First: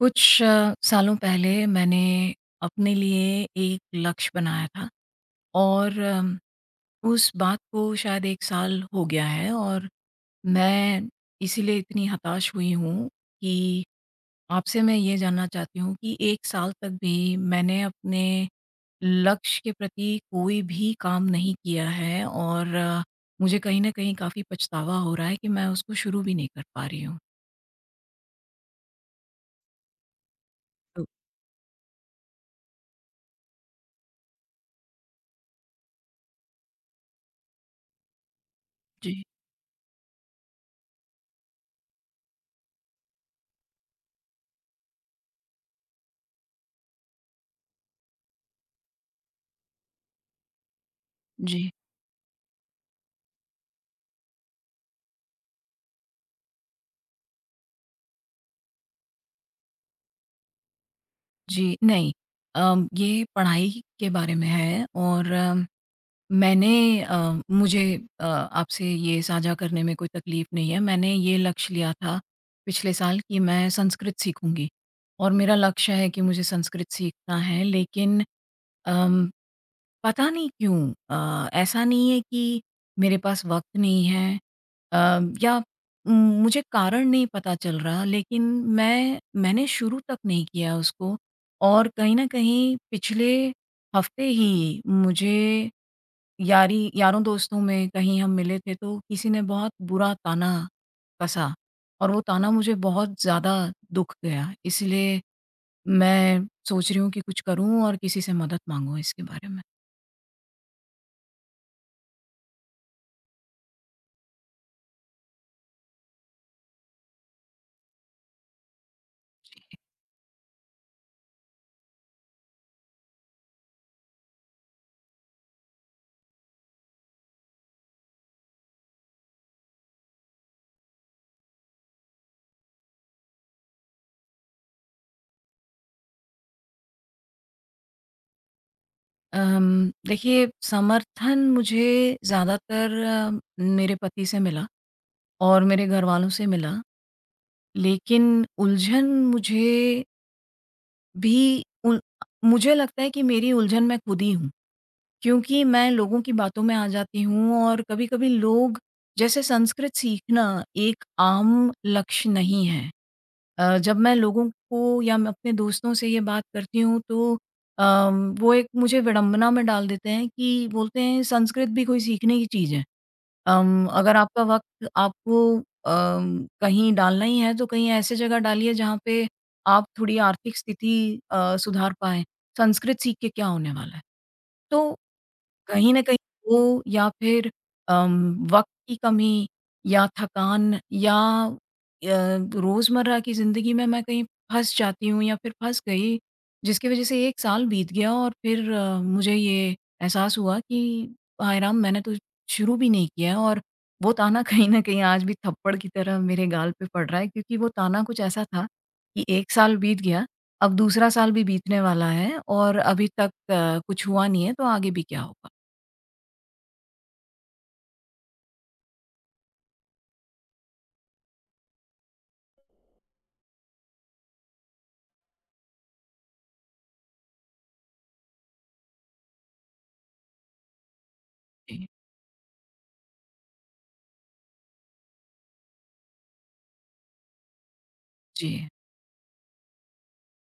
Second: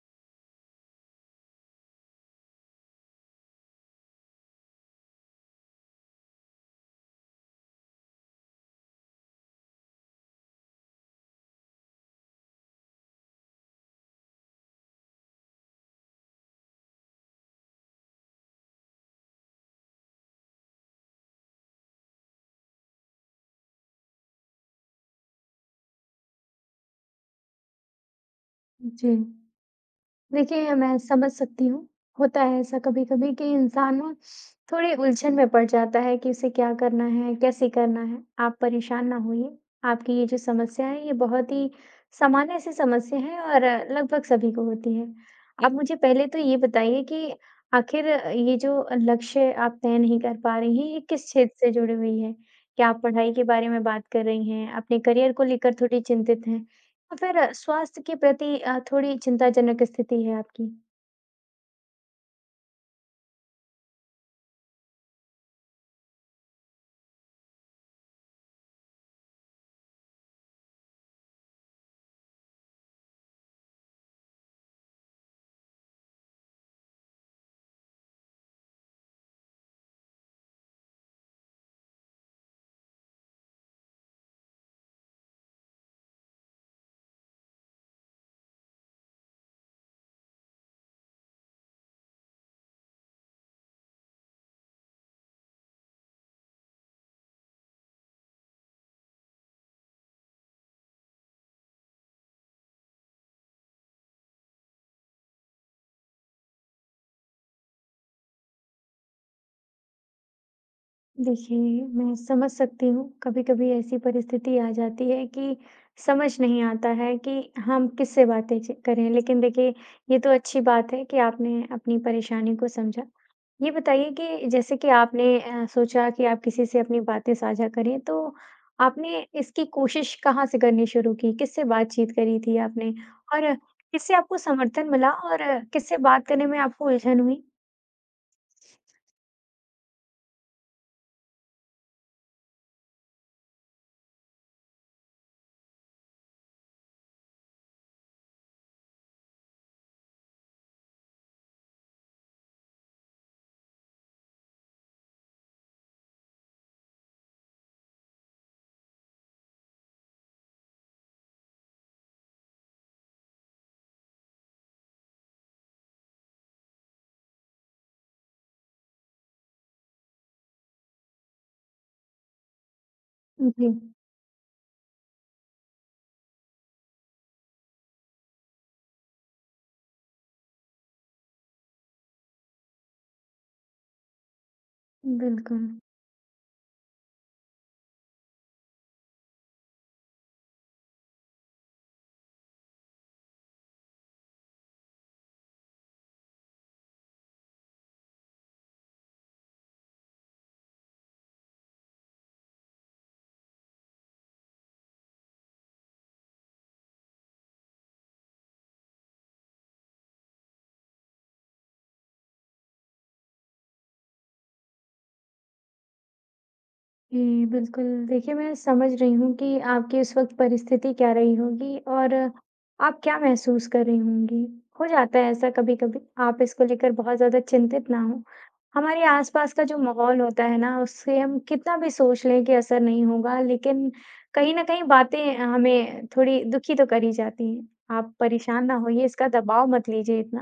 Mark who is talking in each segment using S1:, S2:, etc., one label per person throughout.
S1: कुछ स सालों पहले मैंने अपने लिए एक लक्ष्य बनाया था और अम, उस बात को शायद 1 साल हो गया है और मैं इसीलिए इतनी हताश हुई हूँ कि आपसे मैं ये जानना चाहती हूँ कि 1 साल तक भी मैंने अपने लक्ष्य के प्रति कोई भी काम नहीं किया है और मुझे कहीं न कहीं काफ़ी पछतावा हो रहा है कि मैं उसको शुरू भी नहीं कर पा रही हूँ।
S2: उ, जी। देखिए, ये मैं
S1: ओ
S2: समझ सकती हूँ। होता है ऐसा कभी-कभी कि इंसान ना थोड़े उलझन में पड़ जाता है कि इसे क्या करना है, कैसे करना है। आप परेशान ना
S1: जी।
S2: होइए, आपकी ये जो समस्या हैं, ये बहुत ही सामान्य-सी समस्या हैं और लगभग सभी को होती हैं। आप मुझे पहले तो ये बताइए कि आखिर अ, ये जो अ, लक्ष्य आप तय नहीं कर पा रही हैं ये किस क्षेत्र
S1: जी।
S2: से जुड़ी हुई है? क्या आप पढ़ाई के बारे में बात कर रही हैं? अपने करियर को लेकर थोड़ी चिंतित हैं या फ़िर स्वास्थ्य के प्रति अ, थोड़ी चिंताजनक स्थिति है आपकी?
S1: जी नहीं अम ये पढ़ाई के बारे में है और मैंने अ, मुझे अ, आपसे ये साझा करने में कोई तकलीफ नहीं है। मैंने ये लक्ष्य लिया था, पिछले साल कि मैं संस्कृत सीखूँगी और मेरा लक्ष्य है कि मुझे संस्कृत सीखना है। लेक़िन अम पता नहीं क्यों अ, ऐसा नहीं है कि मेरे पास वक़्त नहीं है अम या उम, मुझे कारण नहीं पता चल रहा लेक़िन मैं मैंने शुरू तक नहीं किया उसको और कहीं न कहीं पिछले हफ्ते ही मुझे यारी यारों-दोस्तों में कहीं हम मिले थे तो किसी ने बहुत बुरा ताना कसा और वो ताना मुझे बहुत ज़्यादा दुःख गया है। इसलिए मैं सोच रही हूँ कि कुछ करूँ और किसी से मदद माँगूँ इसके बारे में।
S2: देखिए मैं समझ सकती हूँ। कभी-कभी ऐसी परिस्थिति आ जाती है कि समझ नहीं आता है कि हम किससे बातें च करें। लेक़िन देखिए
S1: जी।
S2: ये तो अच्छी बात है कि आपने अपनी परेशानी को समझा। ये बताइए कि जैसे कि आपने अ, सोचा कि आप किसी से अपनी बातें साझा करें तो आपने इसकी कोशिश कहाँ से करनी शुरू की? किससे बातचीत करी थी आपने और किससे आपको समर्थन मिला और किससे बात करने में आपको उलझन हुई?
S1: अम देखिए समर्थन मुझे ज़्यादातर म मेरे पति से मिला और मेरे घर वालों से मिला। लेक़िन उलझन मुझे भी उल मुझे लगता है कि मेरी उलझन मैं खुद ही हूँ, क्योंकि मैं लोगों की बातों में आ जाती हूँ और कभी-कभी लोग, जैसे संस्कृत सीखना एक आम लक्ष्य नहीं है। अ, जब मैं लोगों को या मैं अपने दोस्तों से ये बात करती हूँ तो अ, वो एक मुझे विडंबना में डाल देते हैं कि बोलते हैं, "संस्कृत भी कोई सीखने की चीज़ है?
S2: उ
S1: अम,
S2: जी।
S1: अगर आपका वक़्त अम, आपको कहीं डालना ही है तो कहीं ऐसी जगह डालिए जहाँ पे, आप थोड़ी आर्थिक स्थिति अ, सुधार पाएँ। संस्कृत सीख के क्या होने वाला है?" तो
S2: बिल्कुल।
S1: कहीं न कहीं वो या फिर अम, वक़्त की कमी, या थकान या अ, रोज़मर्रा की जिंदगी में मैं कहीं फँस जाती हूँ या फिर फँस गई, जिसकी वजह से 1 साल बीत गया और फिर मुझे ये एहसास हुआ कि हाय राम! मैंने तो शुरू भी नहीं किया और वो ताना कहीं न कहीं आज भी थप्पड़ की तरह मेरे गाल पे पड़ रहा है, क्योंकि वह ताना कुछ ऐसा था कि 1 साल बीत गया, अब दूसरा साल भी बीतने वाला है और अभी तक कुछ हुआ नहीं है तो आगे भी क्या होगा?
S2: जी, बिल्कुल। देखिए, मैं समझ रही हूँ कि आपकी उस वक़्त परिस्थिति क्या रही होगी और आप क्या महसूस कर रही होंगी। हो जाता है ऐसा कभी-कभी। आप इसको लेकर बहुत ज़्यादा चिंतित ना हों। हमारे आसपास का जो माहौल होता है ना, उससे हम कितना भी सोच लें कि असर नहीं होगा लेकिन कहीं न कहीं बातें हमें थोड़ी दुखी तो कर ही जाती हैं, आप परेशान
S1: जी।
S2: ना होइए, इसका दबाव मत लीजिए इतना।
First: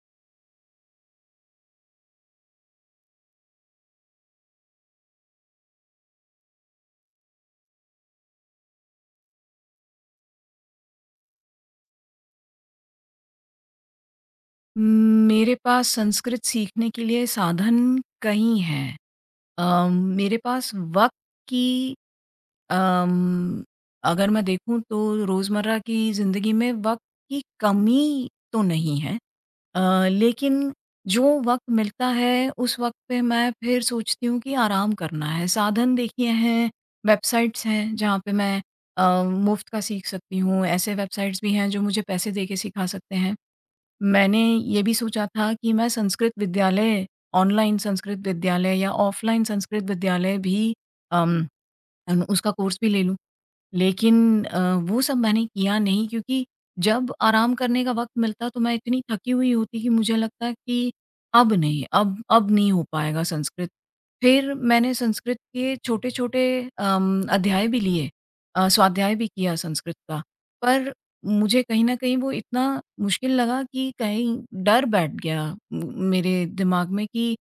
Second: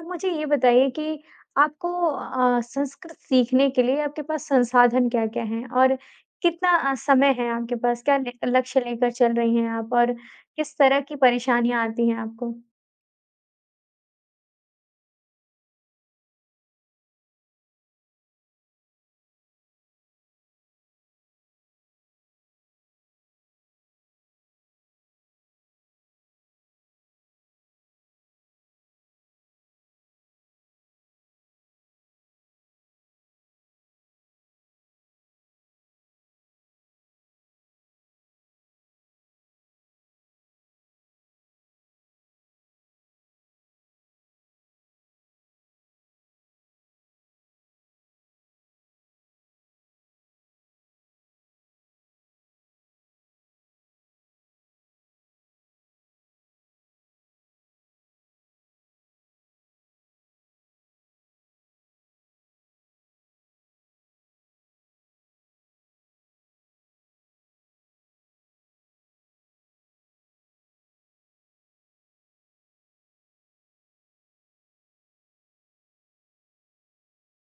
S2: आप मुझे ये बताइए कि आपको अ, संस्कृत सीखने के लिए आपके पास संसाधन क्या-क्या हैं? और कितना अ, समय है आपके पास? क्या ने लक्ष्य लेकर चल रही हैं आप? और किस तरह की परेशानियाँ आती हैं आपको?
S1: उ मेरे पास संस्कृत सीखने के लिए साधन कई हैं अ, मेरे पास वक़्त की अम्म, अगर मैं देखूँ तो रोज़मर्रा की ज़िंदगी में वक़्त की कमी तो नहीं हैं अ, लेकिन जो वक़्त मिलता है उस वक़्त पे मैं फिर सोचती हूँ कि आराम करना है साधन देखिए हैं, वेबसाइटस हैं, जहाँ पे मैं अ, मुफ्त का सीख सकती हूँ, ऐसे वेबसाइटस भी हैं जो मुझे पैसे देके सिखा सकते हैं मैंने ये भी सोचा था कि मैं संस्कृत विद्यालय ऑनलाइन संस्कृत विद्यालय या ऑफलाइन संस्कृत विद्यालय भी, अम, अम, उसका कोर्स भी ले लूँ। लेकिन अ, वो सब मैंने किया नहीं, क्योंकि जब आराम करने का वक़्त मिलता तो मैं इतनी थकी हुई होती कि मुझे लगता है कि अब नहीं, अब अब नहीं हो पाएगा संस्कृत। फिर मैंने संस्कृत के छोटे-छोटे अम, अध्याय भी लिए अ, स्वाध्याय भी किया संस्कृत का। पर मुझे कहीं न कहीं वो इतना मुश्किल लगा कि कहीं डर बैठ गया म मेरे दिमाग में कि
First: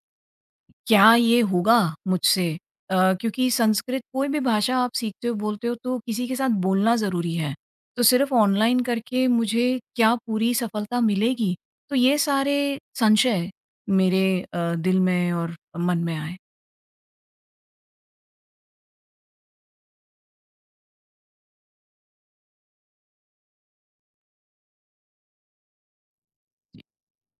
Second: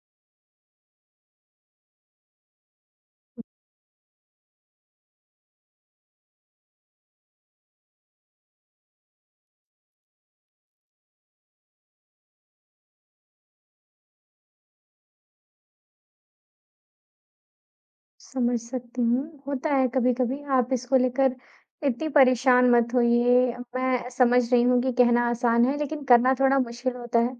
S1: क्या ये होगा मुझसे? अ,
S2: उ
S1: क्योंकि संस्कृत कोई भी भाषा आप सीखते हो, बोलते हो तो किसी के साथ बोलना ज़रूरी है। तो सिर्फ़ ऑनलाइन करके मुझे क्या पूरी सफलता मिलेगी? तो ये सारे संशय मेरे अ, दिल में और मन में आए।
S2: समझ सकती हूँ, होता है कभी-कभी। आप इसको लेकर इतनी परेशान मत होइए। मैं समझ रही हूँ कि कहना आसान है लेक़िन करना थोड़ा
S1: जी
S2: मुश्किल होता है।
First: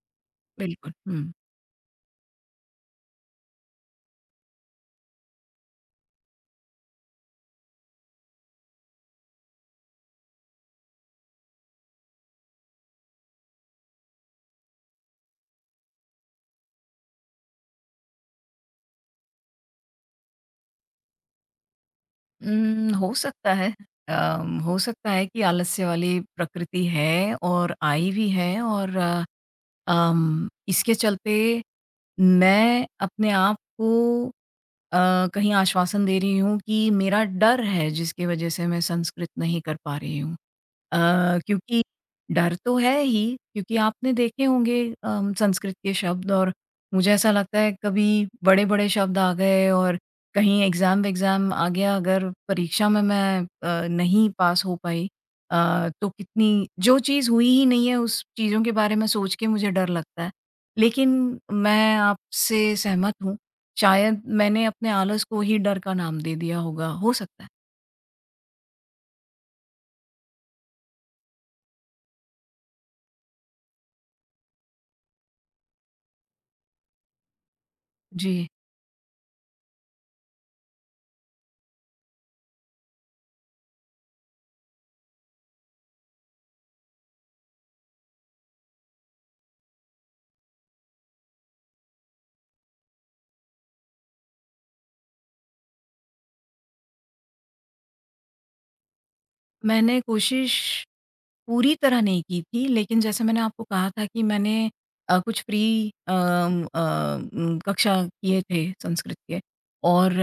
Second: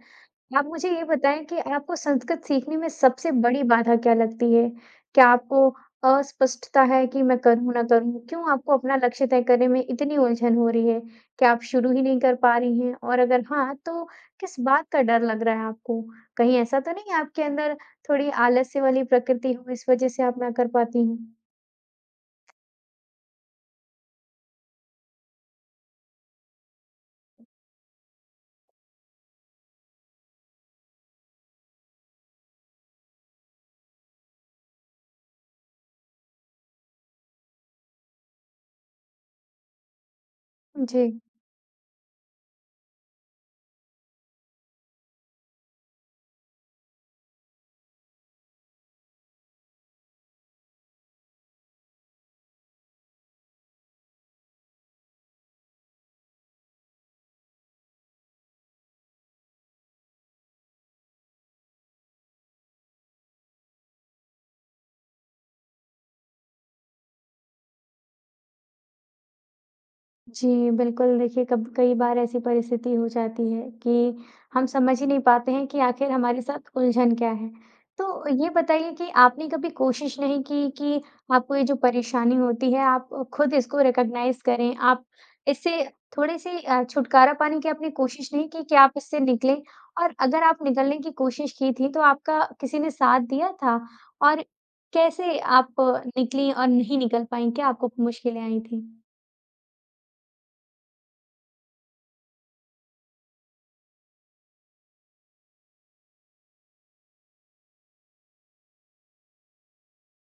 S2: आप मुझे
S1: बिल्कुल,
S2: ये
S1: हुँ।
S2: बताइए कि आपको संस्कृत सीखने में सबसे बड़ी बाधा क्या लगती है। क्या आपको अस्पष्टता है कि मैं करूँ ना करूँ? क्यों आपको अपना लक्ष्य तय करने में इतनी उलझन हो रही है कि आप शुरू ही नहीं कर पा रही हैं और अगर हाँ तो किस बात का डर लग रहा है आपको? कहीं ऐसा तो नहीं है आपके अंदर थोड़ी आलस्य वाली प्रकृति हो, इस वजह से आप ना कर पाती हैं?
S1: उम्म, हो सकता है अ, हो सकता है कि आलस्य वाली प्रकृति है और आई भी है। और अम इसके चलते मैं अपने आप को अ, कहीं आश्वासन दे रही हूँ कि मेरा डर है जिसकी वजह से मैं संस्कृत नहीं कर पा रही हूँ। अ,
S2: जी।
S1: क्योंकि डर तो है ही क्योंकि आपने देखे होंगे अ, संस्कृत के शब्द और मुझे ऐसा लगता है कभी बड़े-बड़े शब्द आ गए और कहीं एग्ज़ाम विक्ज़ाम आ गया। अगर परीक्षा में मैं अ, नहीं पास हो पाई। अ, तो कितनी जो चीज़ हुई ही नहीं है उस चीज़ों के बारे में सोच के मुझे डर लगता है। लेक़िन मैं आपसे सहमत हूँ। शायद मैंने अपने आलस को ही डर का नाम दे दिया होगा। हो सकता है।
S2: जी, बिल्कुल, देखिए, कब कई बार ऐसी परिस्थिति हो जाती है कि हम समझ ही नहीं पाते हैं कि आखिर हमारे साथ उलझन क्या है। तो
S1: जी।
S2: ये बताइए कि आपने कभी कोशिश नहीं की कि आपको ये जो परेशानी होती है। आप ख़ुद इसको रिकॉग्नाइज़ करें आप इससे थोड़े से अ, छुटकारा पाने की आपने कोशिश नहीं की कि आप इससे निकलें। और अगर आप निकलने की कोशिश की थी तो आपका किसी ने साथ दिया था? और कैसे आप निकलीं और नहीं निकल पाईं, क्या आपको मुश्किलें आई थी?
S1: मैंने कोशिश पूरी तरह नहीं की थी लेकिन जैसे मैंने आपको कहा था कि मैंने अ, कुछ फ्री अम अ, कक्षा किए थे संस्कृत के। और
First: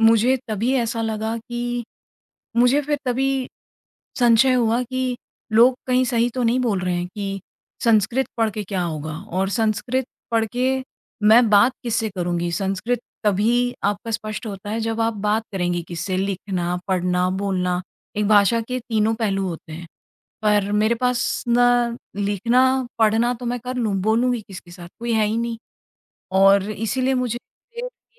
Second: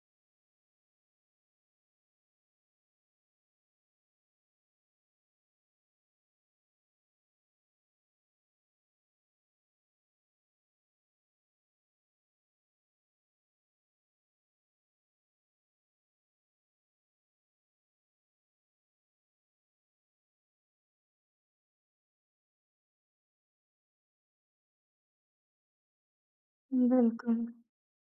S1: मुझे तभी ऐसा लगा कि मुझे फ़िर तभी संशय हुआ कि लोग कहीं सही तो नहीं बोल रहे हैं कि संस्कृत पढ़ के क्या होगा और संस्कृत पढ़ के मैं बात किससे करूँगी। संस्कृत तभी आपका स्पष्ट होता है जब आप बात करेंगी किससे लिखना, पढ़ना, बोलना एक भाषा के तीनों पहलू होते हैं। पर मेरे पास ना लिखना, पढ़ना तो मैं कर लूँ, बोलूँगी किसके साथ कोई है ही नहीं और इसीलिए मुझे
S2: बिल्कुल।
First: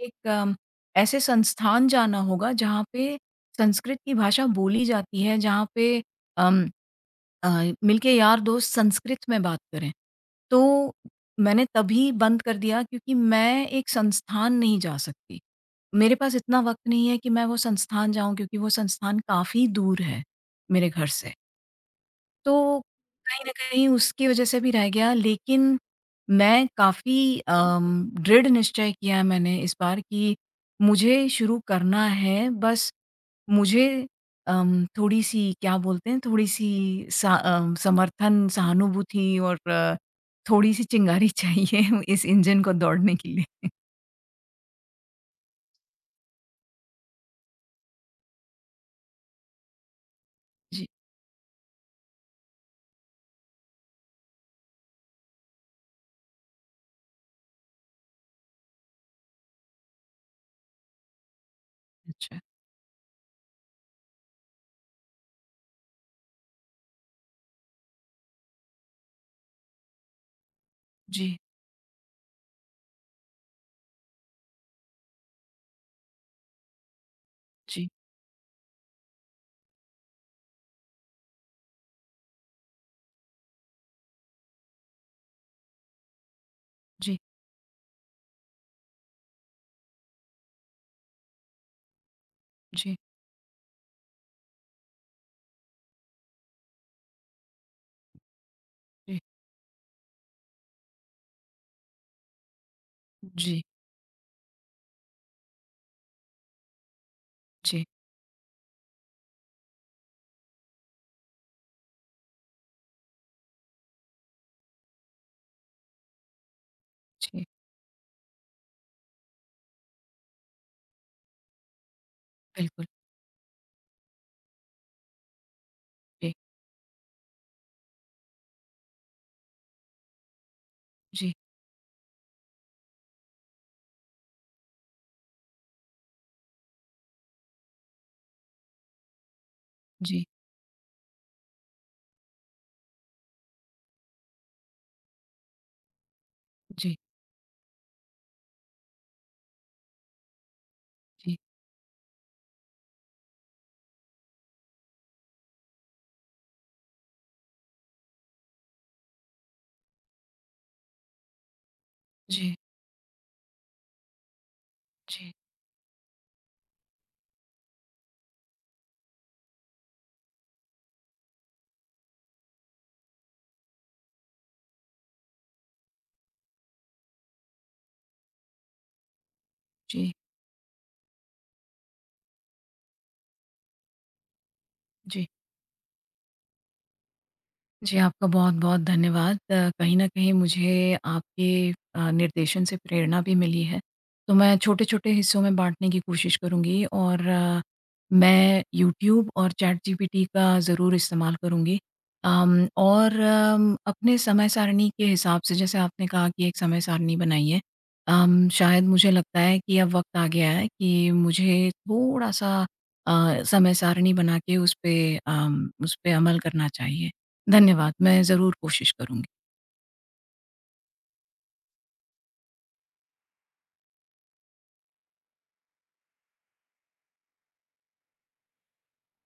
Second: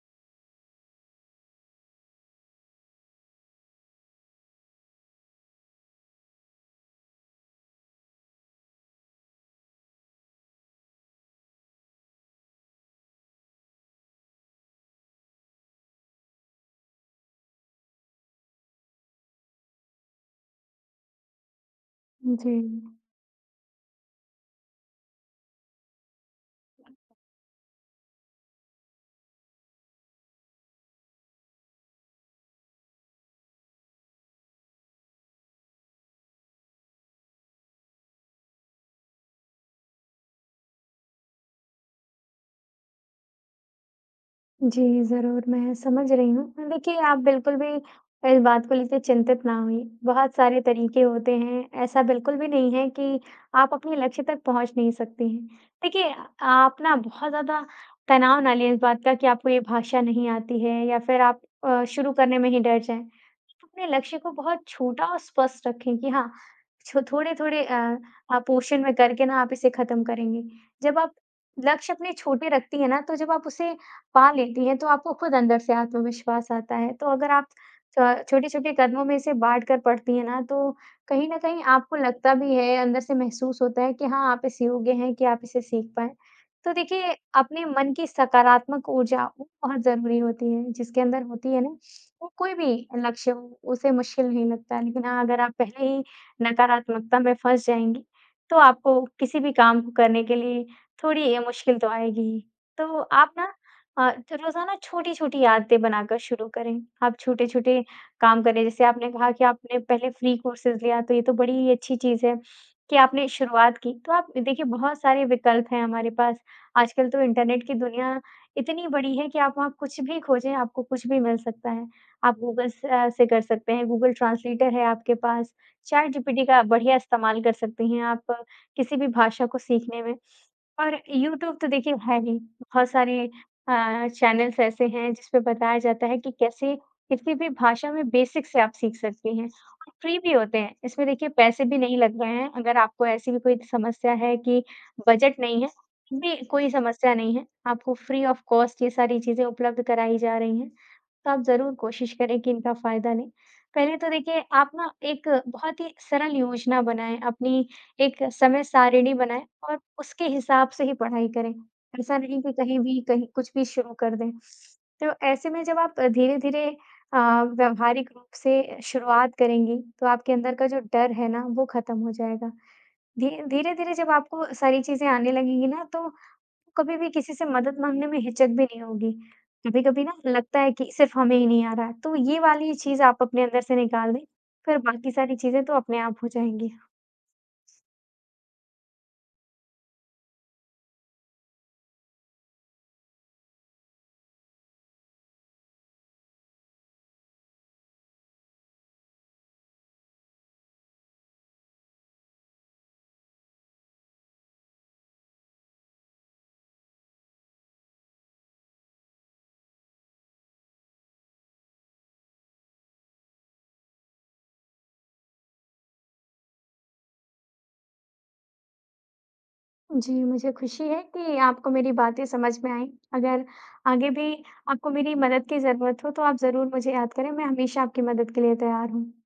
S1: एक ऐसे संस्थान जाना होगा। जहाँ पे संस्कृत की भाषा बोली जाती है, जहाँ पे अम अ, मिलके यार दोस्त संस्कृत में बात करें। तो मैंने तभी बंद कर दिया क्योंकि मैं एक संस्थान नहीं जा सकती। मेरे पास इतना वक़्त नहीं है कि मैं वो संस्थान जाऊँ क्योंकि वो संस्थान काफ़ी दूर है मेरे घर से।
S2: जी।
S1: तो कहीं न कहीं उसकी वजह से भी रह गया लेकिन मैं काफ़ी अम दृढ़ निश्चय किया है मैंने इस बार कि मुझे शुरू करना है। बस मुझे अम थोड़ी-सी क्या बोलते हैं, थोड़ी-सी स अ, समर्थन, सहानुभूति और थोड़ी सी चिंगारी चाहिए इस इंजन को दौड़ने के लिए।
S2: जी, ज़रूर मैं समझ रही हूँ। देखिए, आप बिल्कुल भी कोई बात को लेके चिंतित ना होइए। बहुत सारे
S1: जी।
S2: तरीके होते हैं, ऐसा बिल्कुल भी नहीं है कि आप अपने लक्ष्य तक पहुँच नहीं सकती हैं। देखिए अ, आप ना बहुत ज़्यादा तनाव ना लें इस बात का कि आपको ये भाषा नहीं आती है या फ़िर आप अ, शुरू करने
S1: अच्छा।
S2: में ही डर जाएँ। आप अपने लक्ष्य को बहुत छोटा और स्पष्ट रखें कि हाँ छो थोड़े-थोड़े अ अ, पोर्शन में करके ना आप इसे खत्म करेंगी। जब आप
S1: जी।
S2: लक्ष्य अपने छोटे रखती हैं ना तो जब आप उसे पा लेती हैं तो आपको खुद अंदर से आत्मविश्वास आता है। तो अगर आप
S1: जी।
S2: क छोटे-छोटे कदमों में इसे बाँट कर पढ़ती हैं ना तो कहीं न कहीं आपको लगता भी है, अंदर से महसूस होता है कि हाँ, आप इस योग्य हैं कि आप इसे सीख पाएँ। तो देखिए,
S1: जी।
S2: अपने मन की सकारात्मक ऊर्जा ब बहुत ज़रूरी होती है। जिसके अंदर होती है ना, वो कोई भी
S1: जी।
S2: लक्ष्य हो, उसे मुश्किल नहीं लगता है लेकिन हाँ अगर आप पहले ही नकारात्मकता में फँस जाएँगी तो आपको
S1: जी।
S2: किसी भी काम को करने के लिए थोड़ी अ, मुश्किल तो आएगी ही। तो आप ना
S1: जी।
S2: अ, तो रोज़ाना छोटी-छोटी आदतें बनाकर शुरू करें। आप छोटे-छोटे
S1: जी।
S2: काम करें, जैसे आपने कहा कि आपने पहले फ्री कोर्सेज़ लिया तो ये तो बड़ी ही अच्छी चीज है कि आपने शुरुआत की। तो आप देखिए बहुत सारे विकल्प हैं हमारे पास, आजकल तो
S1: जी।
S2: इंटरनेट की दुनिया इतनी बड़ी है कि आप वहाँ कुछ भी खोजें, आपको कुछ भी मिल सकता है। आप गूगल
S1: बिल्कुल।
S2: से अ, से कर सकते हैं, गूगल ट्रांसलेटर है आपके पास,
S1: जी।
S2: चैटजीपीटी का बढ़िया इस्तेमाल कर सकती हैं आप किसी भी भाषा को सीखने में। और
S1: जी।
S2: यूट्यूब तो देखिए है ही बहुत सारे अ, चैनल्स ऐसे हैं जिस पे बताया जाता है कि कैसे किसी भी भाषा में बेसिक से आप सीख सकती हैं। और फ्री
S1: जी।
S2: भी होते हैं। इसमें देखिए पैसे भी नहीं लग रहे हैं, अगर आपको ऐसी भी कोई समस्या है कि बजट नहीं है, बे भी कोई
S1: जी।
S2: समस्या नहीं है। आपको फ्री ऑफ कॉस्ट ये सारी चीज़ें उपलब्ध कराई जा रही हैं, तो
S1: जी।
S2: आप ज़रूर कोशिश करें कि इनका फ़ायदा लें। पहले तो देखिए आप ना एक बहुत ही सरल योजना बनाएँ, अपनी एक समय-सारिणी बनाएँ और उसके हिसाब से ही पढ़ाई करें। ऐसा नहीं कि
S1: जी।
S2: कहीं भी कहीं कुछ भी शुरू कर दें। तो
S1: जी।
S2: ऐसे में जब आप अ, धीरे-धीरे अ, व्यवहारिक रूप से अ, शुरुआत करेंगी, तो आपके अंदर का जो डर है ना वो खत्म हो जाएगा। धी धीरे-धीरे जब आपको सारी चीज़ें आने लगेंगी ना तो कभी भी किसी से मदद माँगने में हिचक भी नहीं होगी। कभी-कभी ना
S1: जी।
S2: लगता है कि सिर्फ हमें ही नहीं आ रहा है तो ये वाली चीज़ आप अपने अंदर से निकाल दें। फ़िर बाकी
S1: जी।
S2: सारी चीज़ें तो अपने आप हो जाएँगी।
S1: जी, आपका बहुत-बहुत धन्यवाद। अ, कहीं न कहीं मुझे आपके अ, निर्देशन से प्रेरणा भी मिली है। तो मैं छोटे-छोटे हिस्सों में बाँटने की कोशिश करूँगी और अ, मैं यूट्यूब और चैटजीपीटी का ज़रूर इस्तेमाल करूँगी। अम और म अपने समय-सारणी के हिसाब से जैसे आपने कहा कि एक समय-सारणी बनाई है। अम शायद मुझे लगता है कि अब वक़्त आ गया है कि मुझे थोड़ा-सा अ, समय-सारणी बना के उस पे अम उसपे अमल करना चाहिए। धन्यवाद, मैं ज़रूर कोशिश करूँगी।
S2: जी, मुझे ख़ुशी है कि आपको मेरी बातें समझ में आईं। अगर आगे भी आपको मेरी मदद की ज़रूरत हो तो आप ज़रूर मुझे याद करें, मैं हमेशा आपकी मदद के लिए तैयार हूँ।